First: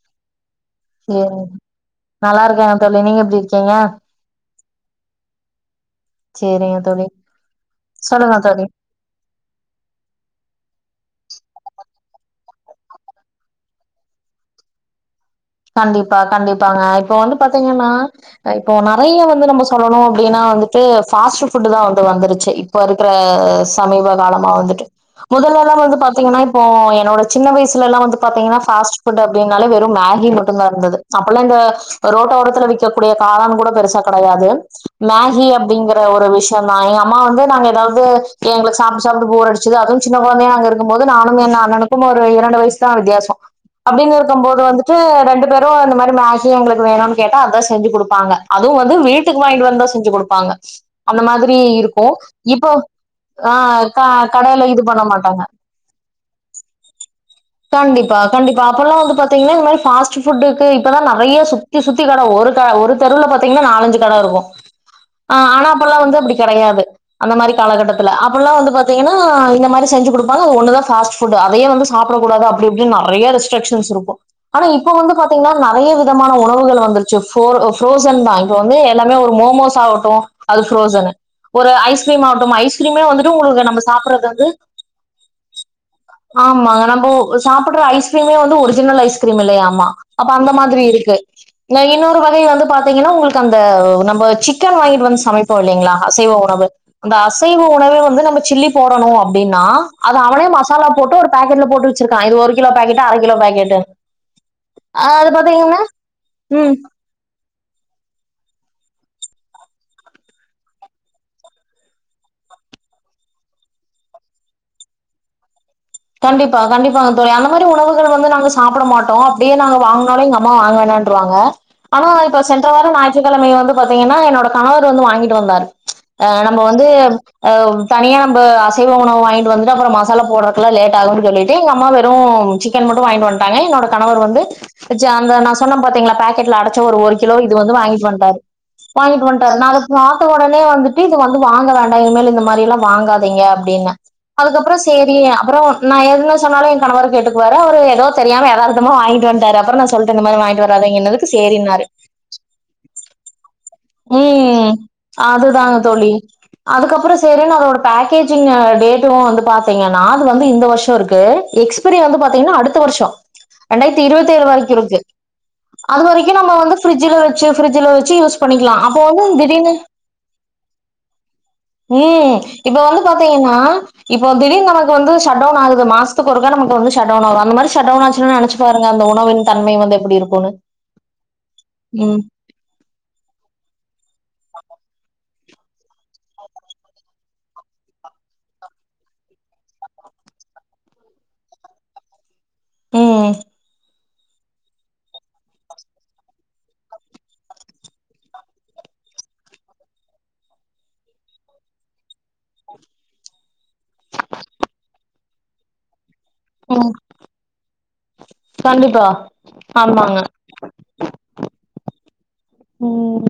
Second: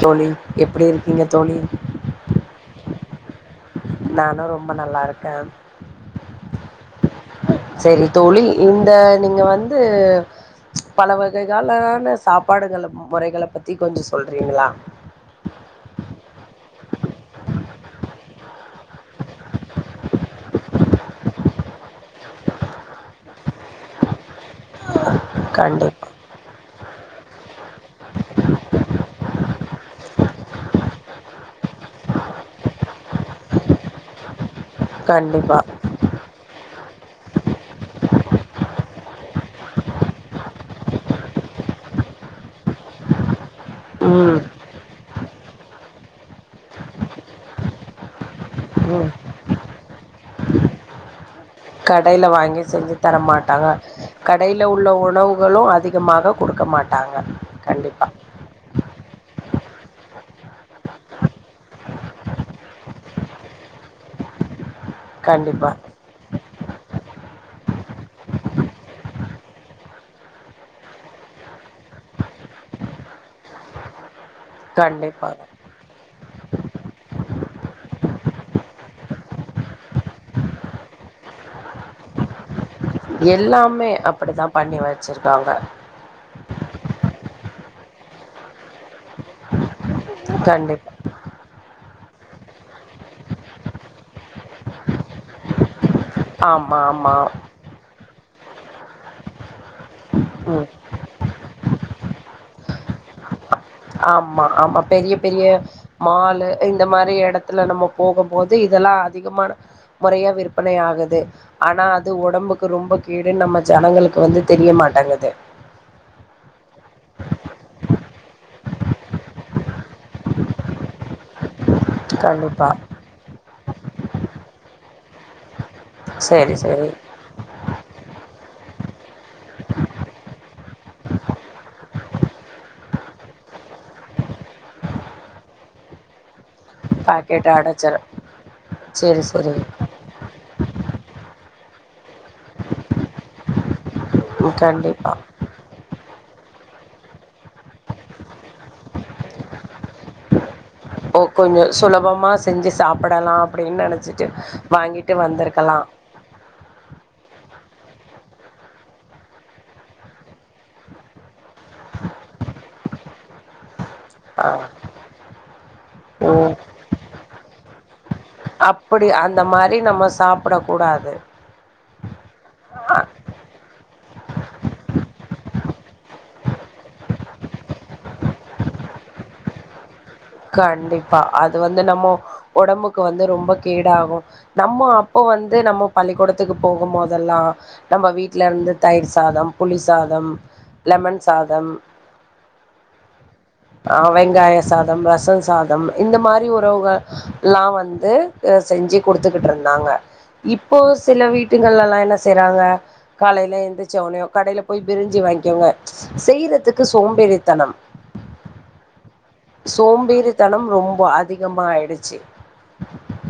தோழி எப்பிடி இருக்கீங்க சேரிங்க தோழி நல்லா இருக்கேங்க தோழி நீங்க எப்டி இருக்கீங்க நானு ரொம்ப நல்லா இருக்கே சேரிங்க தோழி சரி சொல்லுங்க தோழ தோழி இந்த நீங்க வந்து பல வகைகாளான சாப் ப்பாடுகள் முறைகள பத்தி கொஞ்சோ சொல்றீங்களா கண்டிப்பா கண்டிப்பாங்க இப்போ வந்து பாத்தீங்கன்னா இப்போ நெறைய வந்து நம்ம சொல்லணு அப்பிடின்னா வந்துட்டு பாஸ்ட் ஃபுட்தா வந்து வந்துருச்சி இப்ப இருக்கிற சமீப காலமா வந்துட்டு முதல்ல கண்டிப்பா வந்துத்தீங்கன்னா இப்போ என்னோட சின்ன வயசுல்லா வந்து பாத்தீங்கன்னா ஃபஸ்ட் ஃபுட் அப்பிடின் நாள வெறு மேகி ம ட்டுலா இருந்தது அப்பெல்லா இந்த ரோட்ட ஓரத்துல விக்கக்கூடிய காலான் கூட பெருசா கெடையாது மேகி கண்டிப்பா அப்டிங்கிற ஒரு விஷயந்தா‌ எங்க அ ம்மா வந்து நாங்க எதாவ்து எங்ளுக் சாப்ட்டு சாப்ட்டு போர் அடிச்சது அதுவு சின்ன கொழந்தயா நாங்க இருக்கும்போது நானும் என்‌ அண்ணனுக்கும் ஒரு இரண்டு வயசுதா வித்தியாசொ அப்டின் ம் இருக்கும்போது வந்துட்டு ரெண்டு பேரு இந்த மாரி மேகி எங்ளுக்கு வேணுன் கேட்டா அதா செஞ்சு குடுப்பாங்க அதுவு வந்து ம் வீட்டுக் வாங்கிட்வந்து செஞ்சு குடுப்பாங்க அந்த மாதி கடைல வாங்கி செஞ்சு தர ஆ மாட்டாங்க க கடையில கடைல இது உள்ள பண்ண மாட்டாங்க உணவுகளு அதிகமாக குடுக்க மாட்டாங்க கண்டிப்பா த்திங்கன்னா இந்த மாரி ஃபாஸ்ட்டு ஃபுட்டுக்கு இப்பலா நறைய சுத்தி சுத்தி கட ஒரு க ஒரு தெருல பாத்திங்கன்னா நாலஞ்சு கட இருக்கு ஆ ஆனா கண்டிப்பா அப்பல்லா வந்து அப்டி கெடையாது அந்த மாரி காலகட்டத்துல அப்பல்லா வந்து பாத்தீங்கன்னா இந்த மாரி செஞ்சு குடுப்பாங்க அது ஒன்னுதா ஃபாஸ்ட் ஃபுட்டு அதையே வந்து சாப்புடக் கூடாது அப்டி இப்டின் நறைய ரெஸ்ட்ரிக்ஷன்ஸ் இருக்கு இப்ப வந்து கண்டிப்பா பாத்தீங்னா நறைய விதமான உணவுகள் வந்துரு ச்சு ஃபோர் ஃப்ரோஸன்தா இபப் வந்து எல்லாமே ஒரு மோமோஸ் ஆகட்டு அது ஃப்ரோஸனு ஒரு ஐஸ்கிரீம் ஆகட்டும் ஐஸ் க்ரீமே வந்துட்டு உங்களுக்கு நம்ப எல்லாமே சாப்புறது வந்து அப்படிதான் பண்ணி வச்சிருக்காங்க ஆமாங்க நம்போ சாப்புட்ற ஐஸ்கிரீமே வந்து ஒரிஜினல் ஐஸ்கிரீம் இல்லயா மா அப்ப அந்த மாதிரி கண்டிப்பா இருக்கு ந‌ இ ன்னொரு வகை வந்து பாத்தீங்கன்னா உங்ளுக்கு அந்த நம்ப சிக்கன் வாங்கிட்டு வந்து சமைப்போ இல்லைங்களா அசைவ உணவு ஆமா ஆமா அந்த அசைவ உணவே வந்து நம்ம சில்லி போடனு அப்டின்னா அது அவனே ம் மசாலா போட்டு ஒரு பேக்கெட்ல போட்டு வச்சுருக்கா இது ஒரு கிலோ பேக்கட்டு அர கிலோ பேக்கட் ஆமா ஆமா பெரிய பெரிய மாலு ம் இந்த மாரி எட த்துல நம்ம போகும்போது இதெல்லா அதிகமான மொறையா விற்பனை ஆகுது ஆனா அது ஒடம்புக்கு ரொம்ப கேடுன் நம்ம ஜனங்களுக்கு வந்து தெரிய மாட்டெங்குது கண்டிப்பா கண்டிப்பாங்க தோழி அந்த மாரி உணவுகள் வந்து நாங்க சாப்புட மாட்டோ அப்டியே நாங்க வாங்னாலு எங்க அம்மா வாங்க வேணான்ருவாங்க ஆனா இப்ப சென்ற கண்டிப்பா வார ஞயிற்றுக்கிழமை வந்து பாத்தீங்கன்னா என்னோட கணவர் வந்து வாங்கிட்டு வந்தாரு ஆ சேரி நம்ப வந்து சேரி அ தனியா நம்ப அ சைவ உணவு வாங்கிட்டு வந்துட்டு அப்ற மசாலா போட்ற க்கலா லேட் ஆகுன் சொல்லிட்டு எங்க அம்மா வெறு சிக்கன் மட்டு வாங்கிட்டு வந்ட்டாங்க என்னோட கணவர் வந்த ஜா அந்த நா சொன்னம் பாத்தீங்ளா பாக்கெட்ல அட ச்ச ஒரு கிலோ பாக்கெட் இது வந்து அடச்சிரு வாங்கிட்டு வன்ட்டாரு சேரி வாங்கிட்டு சேரி வன்ட்டாரு நா அத பாத்த ஒடனே வந்துட்டு வந்து வாங்க வேண்டா இனிமேல் இந்த மாரி எல்லா வாங்காதீங்க அப்டின்னே அதுக்கப்புறோ கண்டிப்பா சேரி நா என்ன சொன்னாலு எங் கணவர் கேட்டுக்குவாரு அவரு எதோ தெரியாம எதார்த்தமா வாங்கிட்டு வன்ட்டாரு அப்புறோ நா சொல்ற இந்த மாரி வாங்கிட்டு வர் ஓ கொஞ்சோ சுலபமா செஞ்சு சாப்படலாம் ம் அதுதாங்க தோழி அதுக்கப்புறோ சேரின் அதோட பேக்கேஜிங்க டேட்டு வந்து பாத்தீங்கன்னா அது வந்து இந்த வருஷோ இருக்கு எக்ஸ்பீரி வந்து பாத்தீங்கன்னா அடுத்த வருஷோ ரெண்டாயிரத்தி இருவத்து ஏழு ஆ வரைக்கு இருக்கு அது வரைக்கு நம்ம வந்து ஃப்ரிட்ஜுல வெச்சு ஃப்ரிட்ஜுல வெச்சு யூஸ் பண்ணிக்கலா அப்போ அப்புடி வந்து அந்த திடீர்னு மாரி நம்ம சாப்புட கூடாது ம் இப்ப வந்து பாத்தீங்கன்னா இப்போ திடீர்னு நமக்கு வந்து சடோ சடோனாகுது மாசத்துக்கு ஒருக்கா நமக்கு வந்து சடோன் ஆகு அந்த மாரி சடோன் ஆச்சுன்னா நெனச்சு பாருங்க அந்த உணவின் தன்மை வந்து எப்டி இருக்குன்னு கண்டிப்பா அது வந்து நம்ம ம் ஒடம்புக்கு வந்து ரொம்ப கேடாகு நம்மோ அப் இப்போ வந்து நம்ம பள்ளிக்கூடத்துக்கு போகும் போதெல்லா நம்ப வீட்ல இருந்து தயிர் சாதம் புளி சாதம் லெமன் சாதம் ம் ஆ வெங்காய சாதம் ரஸ் ரசோ சாதம் இந்த மாரி உணவுகள் எல்லா வந்து அ செஞ்சு குடுத்துக்கிட்டு இருந்தாங்க இப்போ சில வீட்டுங்கல்லல்லா என்ன செய்யறாங்க காலைல எந்துருச்ச ஒன்னயு கடைல போய் பிரிஞ்சு வாங்கிக்கோங்க செய்றதுக்கு ம் சோம்பேறித்தனம் கண்டிப்பா ஆமாங்க சோம்பேறி தனம் ரொம்போ அதிகமா ஆயிடுச்சு ம்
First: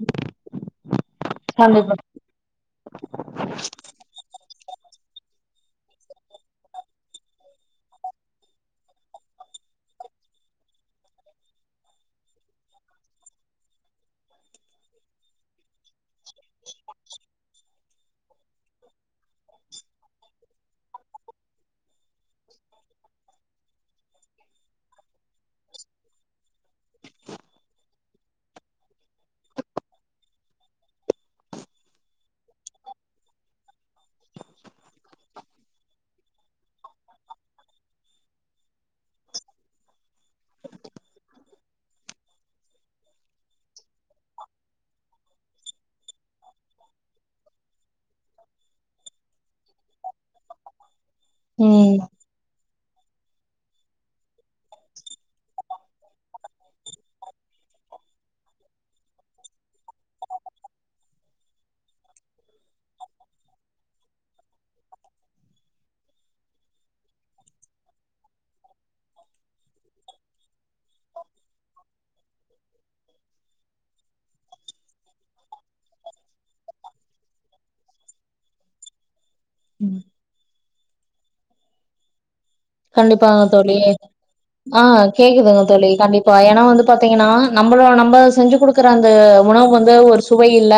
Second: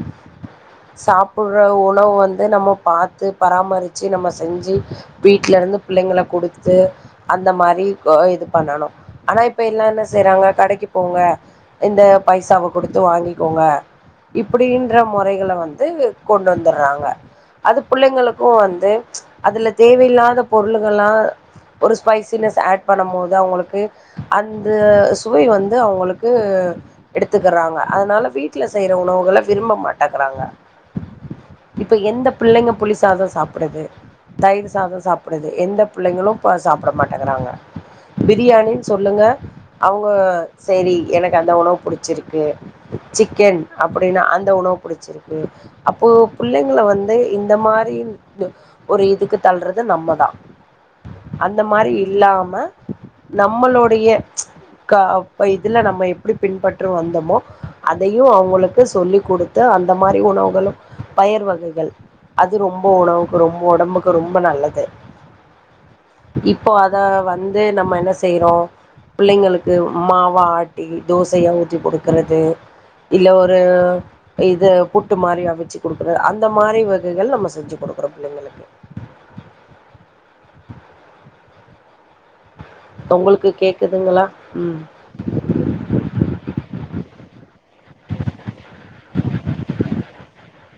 சாப்புடுற கண்டிப்பா உணவு வந்து நம்ம பாத்து பராமருச்சு நம்ம செஞ்சு வீ வீட்ல இருந்து புள்ளைங்கள குடுத்து அந்த மாரி இது பண்ணனு ஆனா இப்ப எல்லா என்ன செய்றாங்க கடைக்கு போங்க இந்த பைசாவ குடுத்து வாங்கிக்கோங்க இப்டின்ற மொறைகள வந்து கொண்டு வந்துர்றாங்க அது புள்ளைங்களுக்கு வந்து அதுல தேவையில்லாத பொருளுகள்லா ஒரு ஸ்பைசினஸ் ஏட் பண்ணம் போது அவங்களுக்கு அந்த சுவை வந் ந்து அவங்களுக்கு எடுத்துக்கறாங்க அதனால வீட்ல செய்யற உணவுகள விரும்ப மாட்டேங்கறாங்க இப்ப எந்த புள்ளைங்க புளி சாதோ சாப்புடுது தயிர் சாதோ சாப்புடுது எந்த புள்ளைங்களும் பா சாப்புட மாட்டேங்கறாங்க பிரியாணின் சொல்லுங்க அவங்க சேரி எனக்கு அந்த உணவு புடுச்சுருக்கு சிக்கன் அப்டின்னா அந்த உணவு புடுச்சுருக்கு அப்போ புள்ளைங்கள வந்து இந்த மாரி ஒரு இதுக்கு தள்றது நம்மதா அந்த மாரி ம் இல்லாம நம்மளொடைய காஅவ் இல்ல நம்ம எப்டி பின்பற்ற வந்தமோ அதையு அவங்களுக்கு சொல்லிக் குடுத்து அந்த மாரி உணவுகளு பயிர் வகைகள் அது ரொம்போ உணவுக்கு ரொம்போ ஒடம்புக்கு ரொம்போ நல்லது இப்போ அத வந்து நம்ம என்ன செய்யறோ புள்ளைங்களுக்கு மாவு ஆட்டி தோசைய ஊற்றி குடுக்குறது இல்ல ஒரு இது புட்டு மாரி அவுச்சு குடுக்குற அந்த மாரி வகைகள் நம்ம செஞ்சு குடுக்குறோம் புள்ளைங்களுக்கு ம் கண்டிப்பா உங்களுக்கு தோழி கேக்குதுங்களா ஆ ம் கேக்குதுங்க தோழி கண்டிப்பா ஏனா வந்து பாத்தீங்கன்னா நம்மள நம்ம செஞ்சு குடுக்குற அந்த உணவு வந்து ஒரு சுவை இல்ல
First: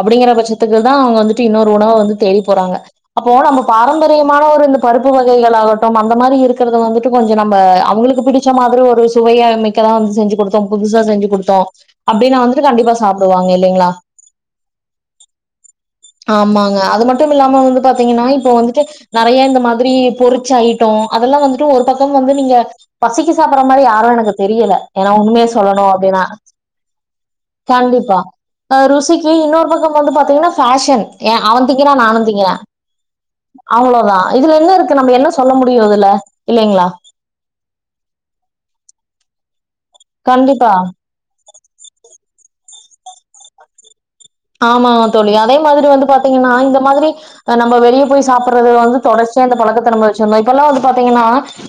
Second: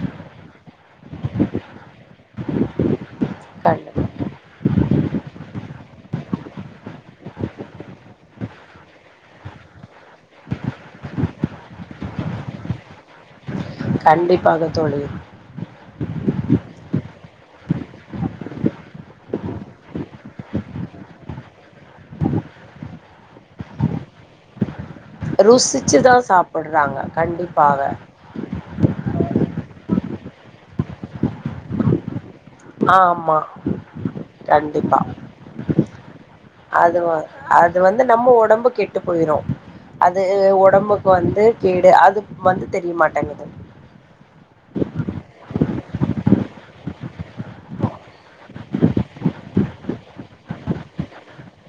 அப்டிங்கிற பட்சத்துக்கு தா அவங்க வந்துட்டு இன்னொரு உணவ வந்து தேடி போறாங்க அப்போ நம்ம கண்டிப்பா பாரம்பரியமான ஒரு இந்த பருப்பு வகைகள் ஆகட்டும் அந்த மாரி இருக்குறது வந்துட்டு கொஞ்சோ நம்ம அவங்களுக்கு பிடிச்ச மாதிரி ஒரு சுவையமிக்கதா வந்து செஞ்சு குடுத்தோம் புதுசா செஞ்சு குடுத்தோ அப்டின்னா வந்துட்டு கண்டிப்பாஸ் சாப்புடுவாங்க இல்லைங்களா கண்டிப்பாக தோழி ஆமாங்க அது மட்டும் மில்லாம வந்து பாத்தீங்கன்னா இப்ப வந்து ட்டு நறையா இந்த மாதிரி பொருச்ச அயிட் அப்றோ அதெல்லா வந்துட்டு ஒரு பக்கம் வந்து நீங்க பசிக்கு சாப்பிற மாதிரி யாரு எனக்கு தெரியல ஏன்னா உண்மையே சொல்லணு ருசிச்சுதா அப்டின்னா சாப்புட்றாங்க கண்டிப்பாக கண்டிப்பா அ ருசிக்கு இன்னொரு பக்க வந்து பாத்தீங்கன்னா பேஷன் ஏ அவந்திங்கிரா நானுந்திங்குறே ஆமா அவ்ளோதா இதுல என்ன இருக்கு நம்ம என்ன சொல் அதுவா அது வந்து நம்ம ஒடம்பு கெட்டுபோ போயிரோ அது கண்டிப்பா உடம்புக்கு வந்து கேடு அதும் வந்து தெரிய மாட்டேங்குது ஆமாங்க தோழி அதே மாதிரி வந்து பாத்தீங்கன்னா இந்த மாதிரி நம்ம வெளிய போய் சாப்புறது வந்து தொடர்ச்சிய இந்த பழக்கத்த நம்ம வச்சதுமாரி அப்பலா வந்து பாத்தீங்கன்னா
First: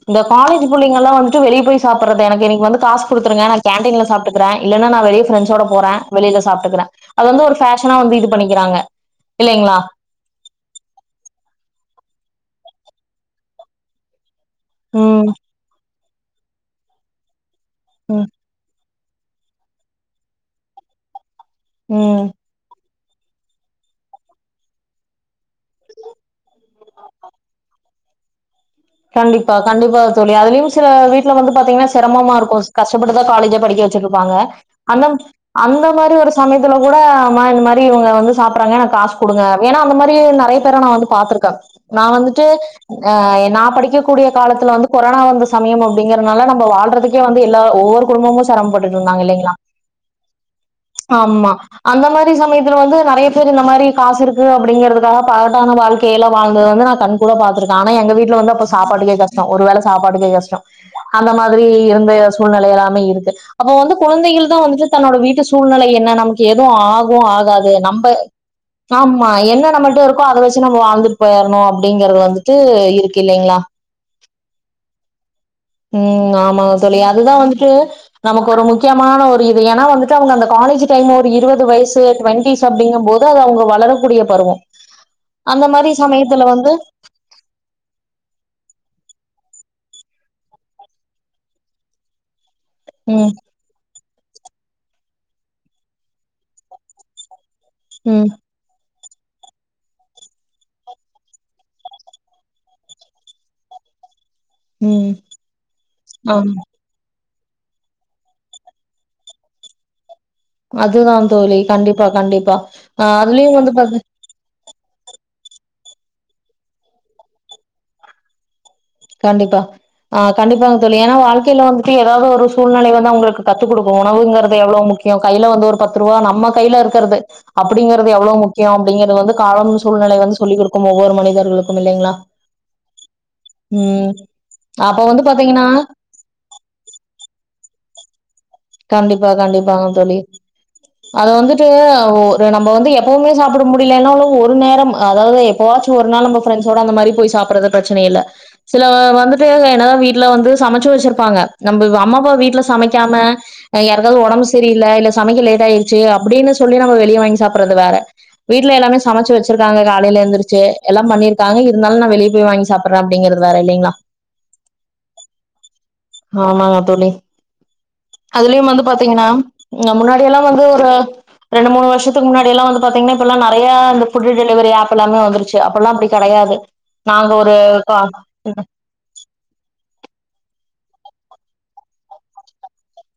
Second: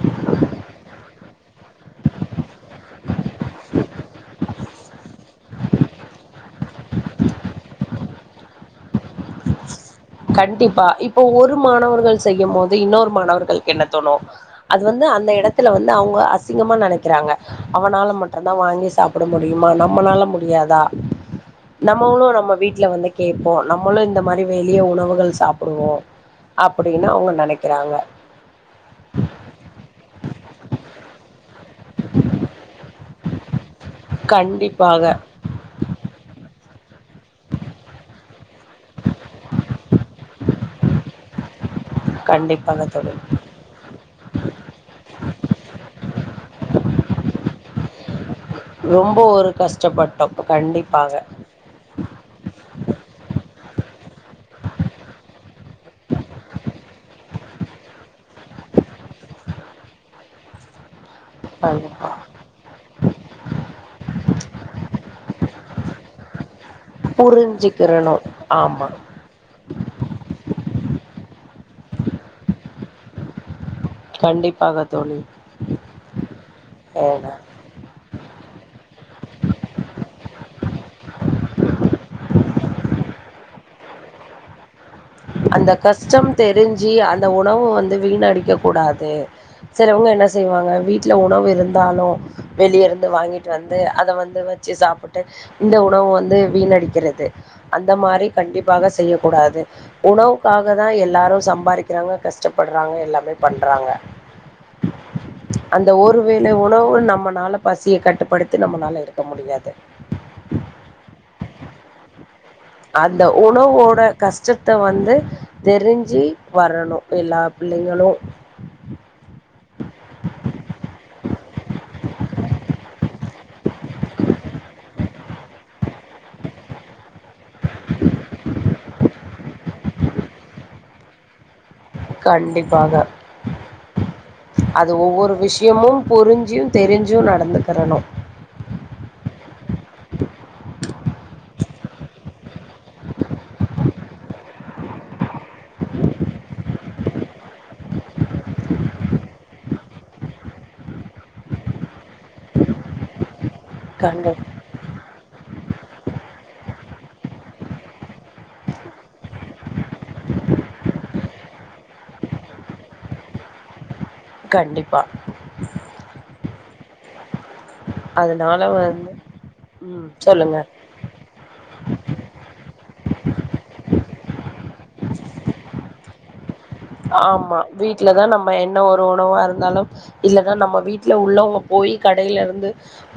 இந்த காலேஜ் புள்ளங்கலா வட்டு வெளிய போய் சாப்டுறதுக்குக்கு வந்து இன்னைக்கு காசு குடுத்துருங்க நா கேண்டீன்ல சாப்டுகுறே இல்லனா நா வெளில ப்ரெண்ட்ஸ் ஓட போறே வெளில சாப்டுகுறே அது வந்து ஃபேஷனா வந்து இது பண்ணிக்குறாங்க இல்லைங்ளா கண்டிப்பா இப்ப ஒரு மாணவர்கள் செய்யும் போது இன்னொரு மாணவர்களுக்கு என்ன தோணு அது வந்து அந்த ம் எடத்துல வந்து அவுங்க அசிங்கமா நெனக்குறாங்க அவனால ம் மட்டுந்தா வாங்கி சாப்ட கூட முடியுமா நம்மளால முடியாதா ம் நம்மளு நம்ம வீட்ல வந்து கேட்போ நம்மளும் இந்த மாரி வெளி மதிய உணவுகள் சாப்டுவோ அப்டின்னு அவுங்க நெனக்குறாங்க கண்டிப்பா கண்டிப்பா தோழி அதுலயு சில வீட்டு டுல வந்து பாத்தீங்கனா செரமமா இருக்கு கஷ் ப்படிதா காலேஜ் படிக்க வைக் வச்சிட்ருப்பாங்க அந்த கண்டிப்பாக அந்த மாரி ஒரு சமய கூட இந்த மாதிரி இவுங்க வந்து சாப்றாங்க எனக்கு காசு குடுங்க ஏன்னா அந்த மாரி இப்பயு நெறய பேர நா வந்து பாத்துருக்கே நா வந்துட்டு கண்டிப்பாக அ தோழி நா படிக்கக்கூடிய காலத்ல வந்து கொரோனா வந்த சமயம் அப்டிங்குறதுனால நம்ம வாழ்றதுக்கே வந்து எல்லா ஒவ்வொரு குடும்பமு சிரமபட்டு ரொம்ப இருந்தாங்க ஒரு இல்லைங்ளா கஷ்டப்பட்டோ கண்டிப்பாக ஆமா அந்த மாரி சமயத்து வந்து நெறய பேர் இந்த மாரி காசு இருக்கு அப்டிங்குறதுக்காக பகட்டான வாழ்க்கையில வாழ்ந்தது வந்து நா கண் கூட பாத்துருக்கே ஆனா எங்க வீட்ல வந்து அப்ப சாப்பாட்டுக்கே கஷ்டோ ஒரு வேல சாப்பாட்டுக்கே கஷ்டோ அந்த மாரி இருந்த சூழ்நிலை எல்லாமே இருக்கு அப்போ வந்து குழந்தைகள் தா வந்துட்டு தன்னோட வீட்டு சூழ்நிலை என்ன நமக்கு எதுவு ஆகு ஆகாது நம்ப ஆமா என்ன நம்மட்ட இருக்கோ அத வச்சு நம்ம வாழ்ந்து போயர்னு அப்படிங்கறது வந்துட்டு இருக்கு இல்லலைங்களா கண்டிப்பாக தோழி ம் ஆமாங்க தோழி ஏனா அதுதா வந்துட்டு நமக்கு ஒரு முக்கியமான ஒரு இது ஏன்னா வந்துட்டு அவங்க அந்த காலேஜ் டைம்ம ஒரு இருபது வயசு டுவெண்டிஸ் அப்படிங்கு போது அது அவங்க வளரும் கூடிய பருவோ அந்த கஷ்டம் தெரிஞ்சு அந்த உணவு வந்து வீணடிக்க கூடாது சிலவங்க என்ன செய்வாங்க வீட்டுல உணவு இருந்தாலு வெளிய இருந்து உம் வாங்கிட்டு வந்து அத வந்து வச்சு சாப்பிட் டு இந்த உணவு வந்து வீணடிக்கிறது அந்த மாரி உம் கண்டிப்பாக செய்ய கூடாது உணவுக்காக தா எல்லாரு சம்பாதிக்கிறாங்க கஷ்டப்படுறாங்க எல்லாமே பண்றாங்க உம் அந்த ஒருவேளை ஆமா உணவு நம்ம னால பசிய கட்டுப்படுத்தி நம்மனால இருக்க முடியாது அதுதா தோழி கண்டிப்பா கண்டிப் ப்பா ஆ அதுலயு வந்து பாத்து த வந்து தெரிஞ்சு வரணு எல்லா பிள்ளைங்களு கண்டிப்பா ஆ கண்டிப்பாங்க தோழி ஏன்னா வாழ்க்கையில வந்துட்டு ஏதாவது ஒரு சூழ்நிலை வந்து அவங்களுக்கு கத்துக் கொடுக்கு உணவுங்கறிறது எவ்வளவு முக்கிய கையில வந்து ஒரு பத்து ரூபா நம்ம கையில இருக்கிறது அப்படிங்கிறது எவ்வளோ மு க்கியம் அப்படிங்கிறது வந்து காலமும் சூழ்நிலை வந்து கொடுக்கு ஒவ்வொரு மனிதர்களுக் கண்டிப்பாக ம் அது அப்ப வந்து ஒவ்வொரு பாத்தீங்கன்னா விஷயமும் புரிஞ்சியும் தெரிஞ்சும் நடந்து தரணு கண்டிப்பா கண்டிப்பாங்க தோழி அது வந்துட் [unintelligible] ஒரு நம்ம வந்து எப்பவுமே சாப்பிட முடியலன்ன ஒரு நேரம் அதாவது எப்பாச்சு ஒரு நாள் நம்ம பிரண்ட்ஸோட அந்த மாரி போய் சாப்பிறது பிரச்சன இல்ல சில வந்துட்டு என்னால வீட்டுல வந்து சமைச்சு வச்சிருப்பாங்க நம்ம அம்மா அப்பா வீட்டுல சமைக்காம யாருக்காவது கண்டி உம்பு சரிய இல்ல இல்ல சமைக்க லேட் ஆச் ச்சி அப்படின்னு சொல்லி நம்ம வெளிய வாங்கி சாப்பிற வேற வீட்டுல எல்லாமே சமைச்சு வச்சிருக்காங்க காலையில இருந்தருச்சு எல்லா பண்ணிருக்காங்க இருந்தாலு நா வெளியே போய் வாங்கி சாப்பிடுறே அப்படிங்கறது வேற இல்லைங்களா கண்டிப்பா ஆமாங்க தோழி அதுலயும் வந்து பாத்தீங்கன்னா அ ம் முன்னாடிய எல்லா சொல்லுங்க வந்து ஒரு ரெண்டு மூணு வருஷத்துக்கு முன்னாடிய எல்லா வந்து பாத்தீங்கன்னா இப்பல்லா நெறையா அந்த ஃபுடு டெலிவரி ஆப் எல்லாமே வந்துருச்சு அப்பல்லா அப்டி கிடையாது ஆமா வீட்டுலதா நம்ம என்ன ஒரு உணவா இருந்தாலு இல்லனா நம்ம வீட்டல உள்ளவங்க போய் கடையில இருந்து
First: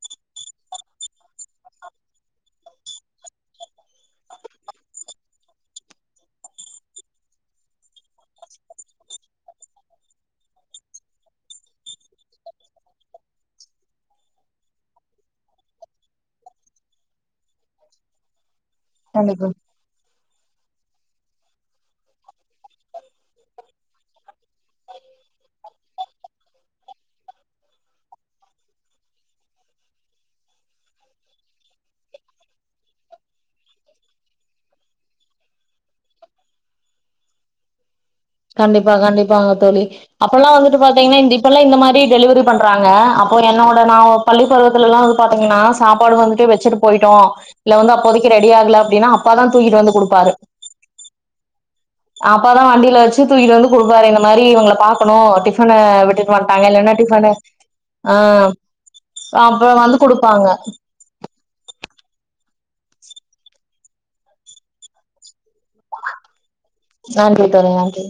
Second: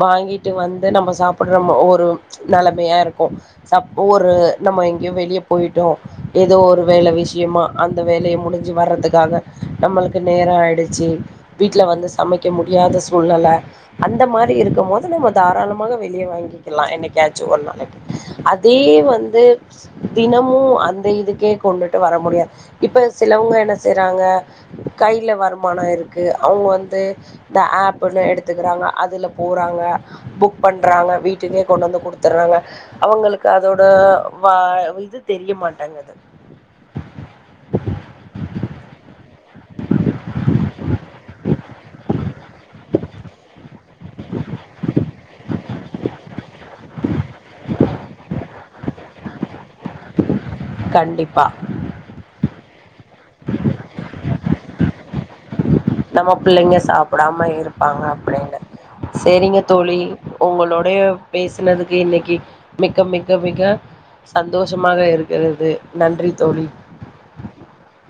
வாங்கிட்டு வந்து நம்ம சாப்படுறமே ஒரு நிலைமையா இருக்கு சாப் ஒரு நம்ம எங்கேயோ வெளியே போயிட்டோ ஏதோ ஒரு வேல விஷயமா அந்த வேலையை முடி ஞ்சி வர்துக்காக நம்மளுக்கு நேர ஆயிடுச்சு வீட்டுல வந்து சமைக்க முடியாத சூழ்நில அந்த மாரி இருக்கு போது நம்ம தாராளமாக வெளியே வாங்கிக்கலா எனச்சு ஒரு நாளைக்கு அதே வந்து கண்டிப்பா தினமு அந்த இதுக்கே கொண்டுட்டு வர முடியாது இப்ப சிலவங்க என்ன செய்யறாங்க கையில வருமான இருக்கு அவங்க வந்து இந்த ஆப்பு ஒன்னு எடுத்துக்கறாங்க அதுல போறாங்க புக் பண்றாங்க வீட்டுக்கே கொண்டு வந்து குடுத்துடுறாங்க அவங்களுக்கு அதோட வ இது தெரிய மாட்டாங்கது கண்டிப்பா கண்டிப்பாங்க தோழி அப்ப எல்லா வந்துட்டு பாத்தீங்கன்னா இந்தப்பெல்லா இந்த மாரி டெலிவரி பண்றாங்க அப்போ என்னோட நா பள்ளி பருவத்துல எல்லா வந்து பாத்தீங்கன்னா சாப்பாடு வந்துட்டு வச்சுட்டு போயிட்டோ இல்ல வந்து அப்போதைக்கு ரெடி ஆகல அப்படின்னா அப்பாதா தூக்கிட்டு வந்து குடுப்பாரு கண்டிப்பா அப்பா தா வண்டியில வச்சு தூக்கிட்டு வந்து கொடுப்பாரு இந்த மாரி இவங்கல பாக்கணு டிஃ நம்ம பிள்ளைங்க சாப்பிடாம இருப்பாங்க ஆ அப்படினு சேரிங்க அப்றோ வந்து தோழி குடுப்பாங்க உங்களுடைய பேசினதுக்கு இன்னைக்கு மிக மிக மிக சந்தோஷமாக இருக்கிற நன்றி தோழி நன்றி